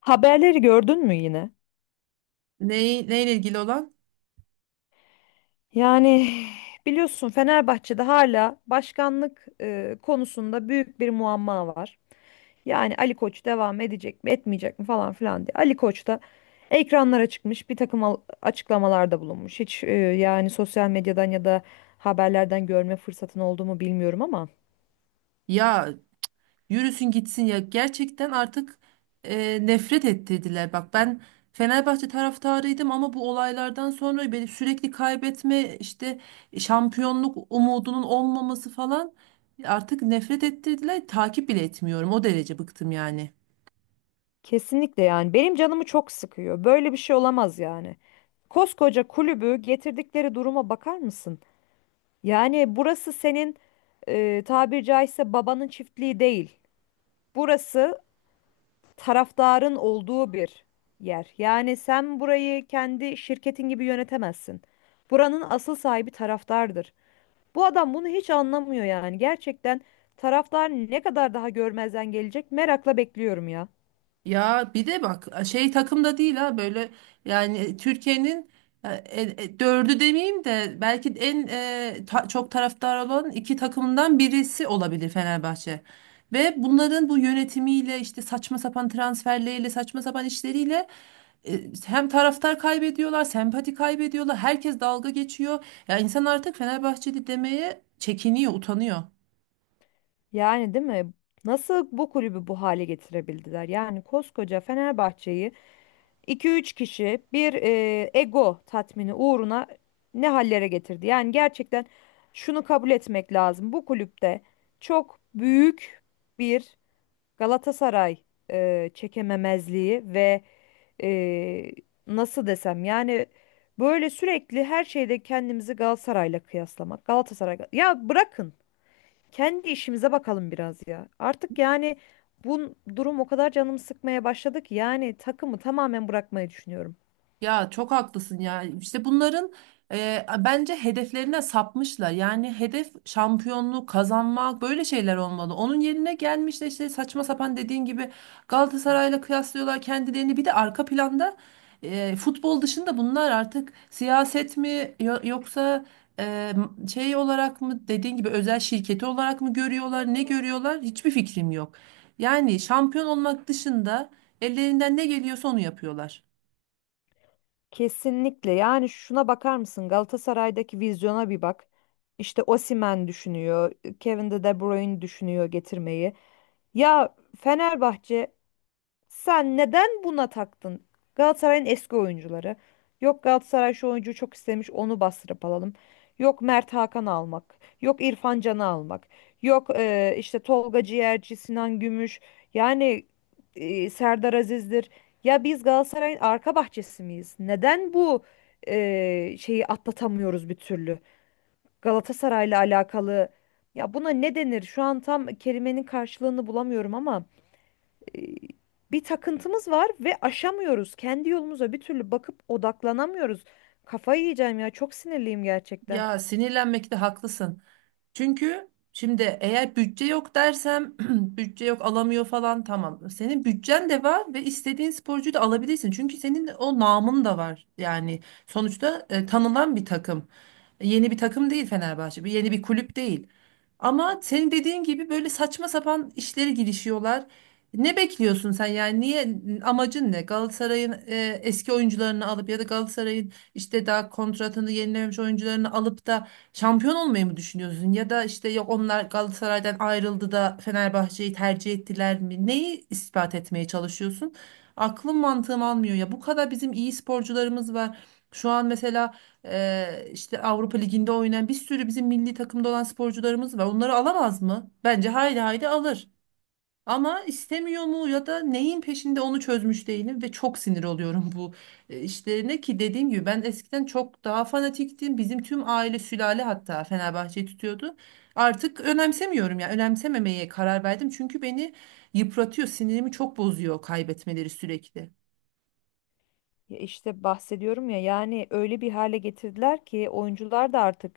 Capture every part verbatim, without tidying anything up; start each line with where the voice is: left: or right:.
left: Haberleri gördün mü yine?
right: Ney- neyle ilgili olan?
left: Yani biliyorsun Fenerbahçe'de hala başkanlık e, konusunda büyük bir muamma var. Yani Ali Koç devam edecek mi, etmeyecek mi falan filan diye. Ali Koç da ekranlara çıkmış, bir takım al- açıklamalarda bulunmuş. Hiç e, yani sosyal medyadan ya da haberlerden görme fırsatın oldu mu bilmiyorum ama
right: Ya yürüsün gitsin ya. Gerçekten artık e, nefret ettirdiler. Bak ben Fenerbahçe taraftarıydım ama bu olaylardan sonra beni sürekli kaybetme işte şampiyonluk umudunun olmaması falan artık nefret ettirdiler. Takip bile etmiyorum. O derece bıktım yani.
left: kesinlikle yani benim canımı çok sıkıyor. Böyle bir şey olamaz yani. Koskoca kulübü getirdikleri duruma bakar mısın? Yani burası senin e, tabiri caizse babanın çiftliği değil. Burası taraftarın olduğu bir yer. Yani sen burayı kendi şirketin gibi yönetemezsin. Buranın asıl sahibi taraftardır. Bu adam bunu hiç anlamıyor yani. Gerçekten taraftar ne kadar daha görmezden gelecek merakla bekliyorum ya.
right: Ya bir de bak şey takımda değil ha böyle yani e, Türkiye'nin e, e, e, dördü demeyeyim de belki en e, ta- çok taraftar olan iki takımdan birisi olabilir Fenerbahçe. Ve bunların bu yönetimiyle işte saçma sapan transferleriyle saçma sapan işleriyle e, hem taraftar kaybediyorlar, sempati kaybediyorlar, herkes dalga geçiyor. Ya insan artık Fenerbahçeli demeye çekiniyor, utanıyor.
left: Yani değil mi? Nasıl bu kulübü bu hale getirebildiler? Yani koskoca Fenerbahçe'yi iki üç kişi bir e, ego tatmini uğruna ne hallere getirdi. Yani gerçekten şunu kabul etmek lazım. Bu kulüpte çok büyük bir Galatasaray e, çekememezliği ve e, nasıl desem yani böyle sürekli her şeyde kendimizi Galatasaray'la kıyaslamak. Galatasaray ya bırakın kendi işimize bakalım biraz ya. Artık yani bu durum o kadar canımı sıkmaya başladı ki yani takımı tamamen bırakmayı düşünüyorum.
right: Ya çok haklısın ya. İşte bunların e, bence hedeflerine sapmışlar. Yani hedef şampiyonluğu kazanmak böyle şeyler olmalı. Onun yerine gelmiş de işte saçma sapan dediğin gibi Galatasaray'la kıyaslıyorlar kendilerini. Bir de arka planda e, futbol dışında bunlar artık siyaset mi yo- yoksa e, şey olarak mı dediğin gibi özel şirketi olarak mı görüyorlar, ne görüyorlar? Hiçbir fikrim yok. Yani şampiyon olmak dışında ellerinden ne geliyorsa onu yapıyorlar.
left: Kesinlikle. Yani şuna bakar mısın? Galatasaray'daki vizyona bir bak. İşte Osimhen düşünüyor, Kevin de De Bruyne düşünüyor getirmeyi. Ya Fenerbahçe sen neden buna taktın? Galatasaray'ın eski oyuncuları. Yok Galatasaray şu oyuncuyu çok istemiş onu bastırıp alalım. Yok Mert Hakan almak. Yok İrfan Can'ı almak. Yok e, işte Tolga Ciğerci, Sinan Gümüş. Yani e, Serdar Aziz'dir. Ya biz Galatasaray'ın arka bahçesi miyiz? Neden bu e, şeyi atlatamıyoruz bir türlü? Galatasaray'la alakalı. Ya buna ne denir? Şu an tam kelimenin karşılığını bulamıyorum ama e, bir takıntımız var ve aşamıyoruz. Kendi yolumuza bir türlü bakıp odaklanamıyoruz. Kafayı yiyeceğim ya çok sinirliyim gerçekten.
right: Ya sinirlenmekte haklısın. Çünkü şimdi eğer bütçe yok dersem bütçe yok alamıyor falan tamam. Senin bütçen de var ve istediğin sporcuyu da alabilirsin. Çünkü senin o namın da var. Yani sonuçta e, tanınan bir takım. Yeni bir takım değil Fenerbahçe. Bir yeni bir kulüp değil. Ama senin dediğin gibi böyle saçma sapan işleri girişiyorlar. Ne bekliyorsun sen yani niye amacın ne? Galatasaray'ın e, eski oyuncularını alıp ya da Galatasaray'ın işte daha kontratını yenilememiş oyuncularını alıp da şampiyon olmayı mı düşünüyorsun? Ya da işte yok onlar Galatasaray'dan ayrıldı da Fenerbahçe'yi tercih ettiler mi? Neyi ispat etmeye çalışıyorsun? Aklım mantığım almıyor ya. Bu kadar bizim iyi sporcularımız var. Şu an mesela ee, işte Avrupa Ligi'nde oynayan bir sürü bizim milli takımda olan sporcularımız var. Onları alamaz mı? Bence haydi haydi alır. Ama istemiyor mu ya da neyin peşinde onu çözmüş değilim ve çok sinir oluyorum bu e, işlerine ki dediğim gibi ben eskiden çok daha fanatiktim. Bizim tüm aile sülale hatta Fenerbahçe'yi tutuyordu. Artık önemsemiyorum yani önemsememeye karar verdim çünkü beni yıpratıyor, sinirimi çok bozuyor kaybetmeleri sürekli.
left: Ya işte bahsediyorum ya yani öyle bir hale getirdiler ki oyuncular da artık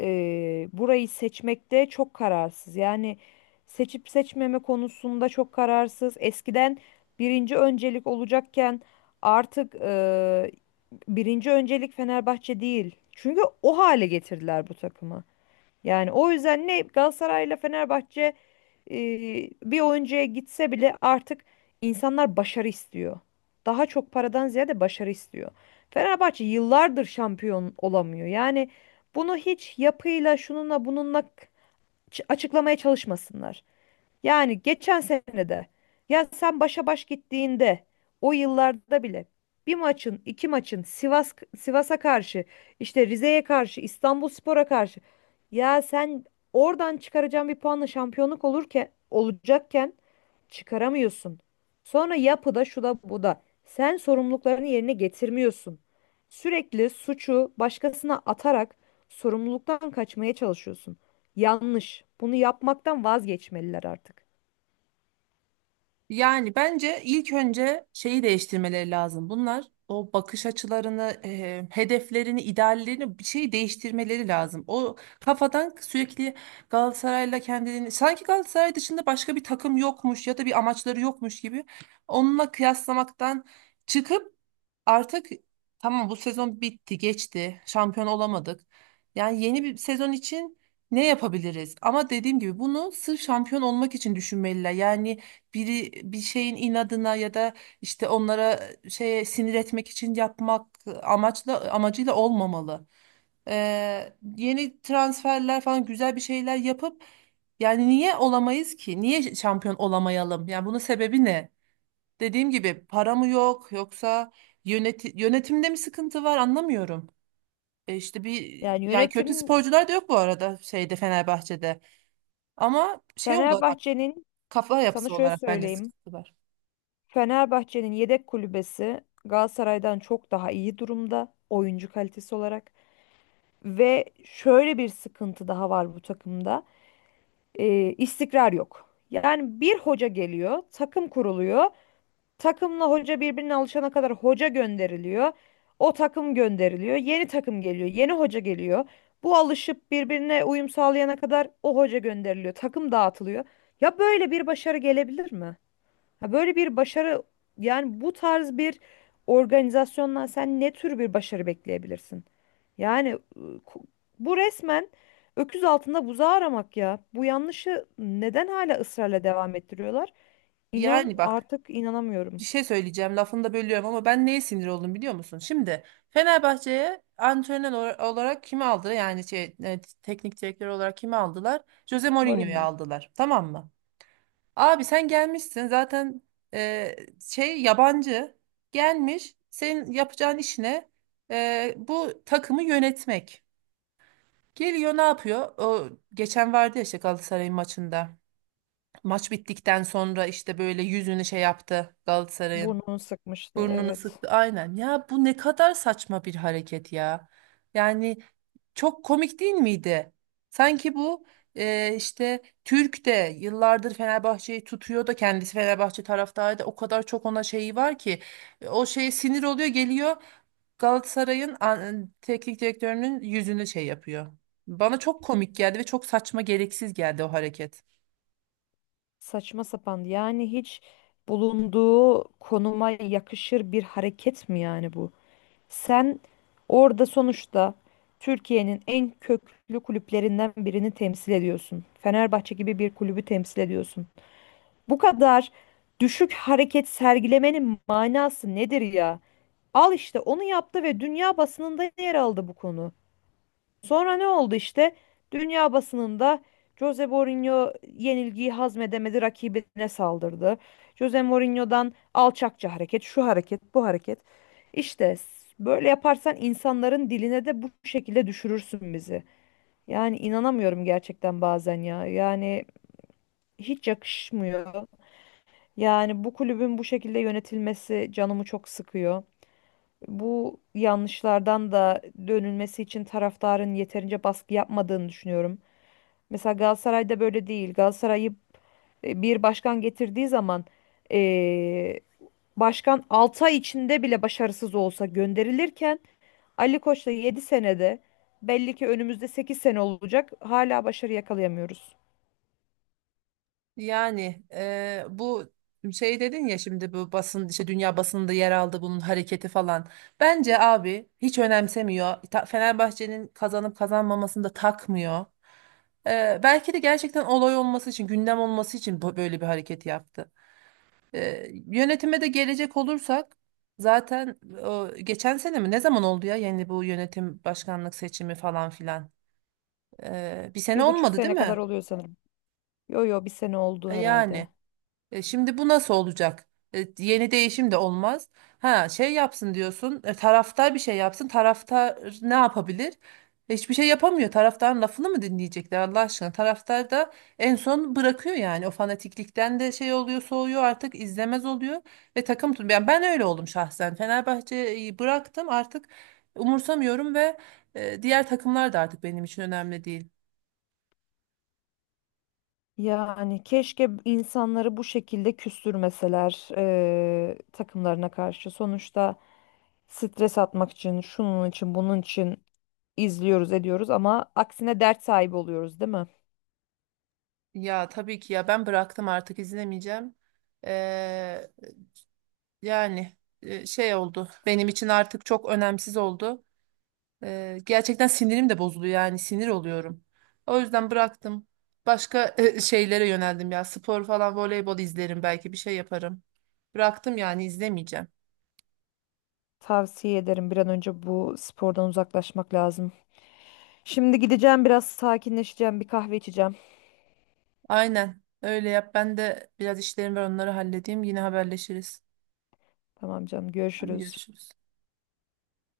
left: e, burayı seçmekte çok kararsız. Yani seçip seçmeme konusunda çok kararsız. Eskiden birinci öncelik olacakken artık e, birinci öncelik Fenerbahçe değil. Çünkü o hale getirdiler bu takımı. Yani o yüzden ne Galatasaray'la Fenerbahçe e, bir oyuncuya gitse bile artık insanlar başarı istiyor. Daha çok paradan ziyade başarı istiyor. Fenerbahçe yıllardır şampiyon olamıyor. Yani bunu hiç yapıyla şununla bununla ç- açıklamaya çalışmasınlar. Yani geçen senede ya sen başa baş gittiğinde o yıllarda bile bir maçın, iki maçın Sivas Sivas'a karşı, işte Rize'ye karşı, İstanbulspor'a karşı ya sen oradan çıkaracağın bir puanla şampiyonluk olurken olacakken çıkaramıyorsun. Sonra yapıda şu da bu da. Sen sorumluluklarını yerine getirmiyorsun. Sürekli suçu başkasına atarak sorumluluktan kaçmaya çalışıyorsun. Yanlış. Bunu yapmaktan vazgeçmeliler artık.
right: Yani bence ilk önce şeyi değiştirmeleri lazım. Bunlar o bakış açılarını, e, hedeflerini, ideallerini bir şey değiştirmeleri lazım. O kafadan sürekli Galatasaray'la kendini sanki Galatasaray dışında başka bir takım yokmuş ya da bir amaçları yokmuş gibi onunla kıyaslamaktan çıkıp artık tamam bu sezon bitti, geçti. Şampiyon olamadık. Yani yeni bir sezon için ne yapabiliriz? Ama dediğim gibi bunu sırf şampiyon olmak için düşünmeliler. Yani biri bir şeyin inadına ya da işte onlara e, şeye sinir etmek için yapmak amaçla amacıyla olmamalı. Ee, yeni transferler falan güzel bir şeyler yapıp yani niye olamayız ki? Niye şampiyon olamayalım? Yani bunun sebebi ne? Dediğim gibi para mı yok yoksa yöneti- yönetimde mi sıkıntı var anlamıyorum. E işte bir
left: Yani
right: yani kötü
left: yönetim
right: sporcular da yok bu arada şeyde Fenerbahçe'de. Ama şey olarak
left: Fenerbahçe'nin
right: kafa
left: Sana
right: yapısı
left: şöyle
right: olarak bence
left: söyleyeyim.
right: sıkıntı var.
left: Fenerbahçe'nin yedek kulübesi Galatasaray'dan çok daha iyi durumda oyuncu kalitesi olarak ve şöyle bir sıkıntı daha var bu takımda. Ee, istikrar yok. Yani bir hoca geliyor, takım kuruluyor. Takımla hoca birbirine alışana kadar hoca gönderiliyor. O takım gönderiliyor. Yeni takım geliyor. Yeni hoca geliyor. Bu alışıp birbirine uyum sağlayana kadar o hoca gönderiliyor. Takım dağıtılıyor. Ya böyle bir başarı gelebilir mi? Ha böyle bir başarı yani bu tarz bir organizasyondan sen ne tür bir başarı bekleyebilirsin? Yani ıı, ku- bu resmen öküz altında buzağı aramak ya. Bu yanlışı neden hala ısrarla devam ettiriyorlar? İnan
right: Yani bak
left: artık inanamıyorum.
right: bir şey söyleyeceğim lafını da bölüyorum ama ben neye sinir oldum biliyor musun? Şimdi Fenerbahçe'ye antrenör ola- olarak kimi aldı? Yani şey, e, teknik direktör olarak kimi aldılar? Jose Mourinho'yu
left: Mourinho.
right: aldılar tamam mı? Abi sen gelmişsin zaten e, şey yabancı gelmiş senin yapacağın işine e, bu takımı yönetmek. Geliyor ne yapıyor? O geçen vardı ya işte Galatasaray'ın maçında. Maç bittikten sonra işte böyle yüzünü şey yaptı Galatasaray'ın.
left: Burnunu sıkmıştı,
right: Burnunu
left: evet.
right: sıktı. Aynen. Ya bu ne kadar saçma bir hareket ya. Yani çok komik değil miydi? Sanki bu e, işte Türk de yıllardır Fenerbahçe'yi tutuyor da kendisi Fenerbahçe taraftarı da o kadar çok ona şeyi var ki e, o şeye sinir oluyor geliyor Galatasaray'ın an- e, teknik direktörünün yüzünü şey yapıyor. Bana çok komik geldi ve çok saçma gereksiz geldi o hareket.
left: Saçma sapan yani hiç bulunduğu konuma yakışır bir hareket mi yani bu? Sen orada sonuçta Türkiye'nin en köklü kulüplerinden birini temsil ediyorsun. Fenerbahçe gibi bir kulübü temsil ediyorsun. Bu kadar düşük hareket sergilemenin manası nedir ya? Al işte onu yaptı ve dünya basınında yer aldı bu konu. Sonra ne oldu işte? Dünya basınında Jose Mourinho yenilgiyi hazmedemedi, rakibine saldırdı. Jose Mourinho'dan alçakça hareket, şu hareket, bu hareket. İşte s- Böyle yaparsan insanların diline de bu şekilde düşürürsün bizi. Yani inanamıyorum gerçekten bazen ya. Yani hiç yakışmıyor. Yani bu kulübün bu şekilde yönetilmesi canımı çok sıkıyor. Bu yanlışlardan da dönülmesi için taraftarın yeterince baskı yapmadığını düşünüyorum. Mesela Galatasaray'da böyle değil. Galatasaray'ı e, bir başkan getirdiği zaman e, başkan altı ay içinde bile başarısız olsa gönderilirken Ali Koç'la yedi senede belli ki önümüzde sekiz sene olacak hala başarı yakalayamıyoruz.
right: Yani eee, bu şey dedin ya şimdi bu basın işte dünya basınında yer aldı bunun hareketi falan. Bence abi hiç önemsemiyor. Ta- Fenerbahçe'nin kazanıp kazanmamasını da takmıyor. Eee, belki de gerçekten olay olması için, gündem olması için bu- böyle bir hareket yaptı. Eee, yönetime de gelecek olursak zaten o, geçen sene mi ne zaman oldu ya yani bu yönetim başkanlık seçimi falan filan. Eee, bir sene
left: Bir buçuk
right: olmadı değil
left: sene kadar
right: mi?
left: oluyor sanırım. Yo yo bir sene oldu
right: E,
left: herhalde.
right: Yani. E, şimdi bu nasıl olacak? E, yeni değişim de olmaz. Ha şey yapsın diyorsun. E, taraftar bir şey yapsın. Taraftar ne yapabilir? Hiçbir şey yapamıyor. Taraftarın lafını mı dinleyecekler Allah aşkına? Taraftar da en son bırakıyor yani. O fanatiklikten de şey oluyor, soğuyor artık izlemez oluyor ve takım tut. Yani ben öyle oldum şahsen. Fenerbahçe'yi bıraktım artık umursamıyorum ve e, diğer takımlar da artık benim için önemli değil.
left: Yani keşke insanları bu şekilde küstürmeseler eee, takımlarına karşı. Sonuçta stres atmak için, şunun için, bunun için izliyoruz, ediyoruz ama aksine dert sahibi oluyoruz, değil mi?
right: Ya tabii ki ya ben bıraktım artık izlemeyeceğim. E, Yani e, şey oldu. Benim için artık çok önemsiz oldu. E, gerçekten sinirim de bozuldu yani sinir oluyorum. O yüzden bıraktım. Başka e, şeylere yöneldim ya. Spor falan, voleybol izlerim belki bir şey yaparım. Bıraktım yani izlemeyeceğim.
left: Tavsiye ederim bir an önce bu spordan uzaklaşmak lazım. Şimdi gideceğim biraz sakinleşeceğim, bir kahve içeceğim.
right: Aynen. Öyle yap. Ben de biraz işlerim var onları halledeyim. Yine haberleşiriz.
left: Tamam canım,
right: Hadi
left: görüşürüz.
right: görüşürüz.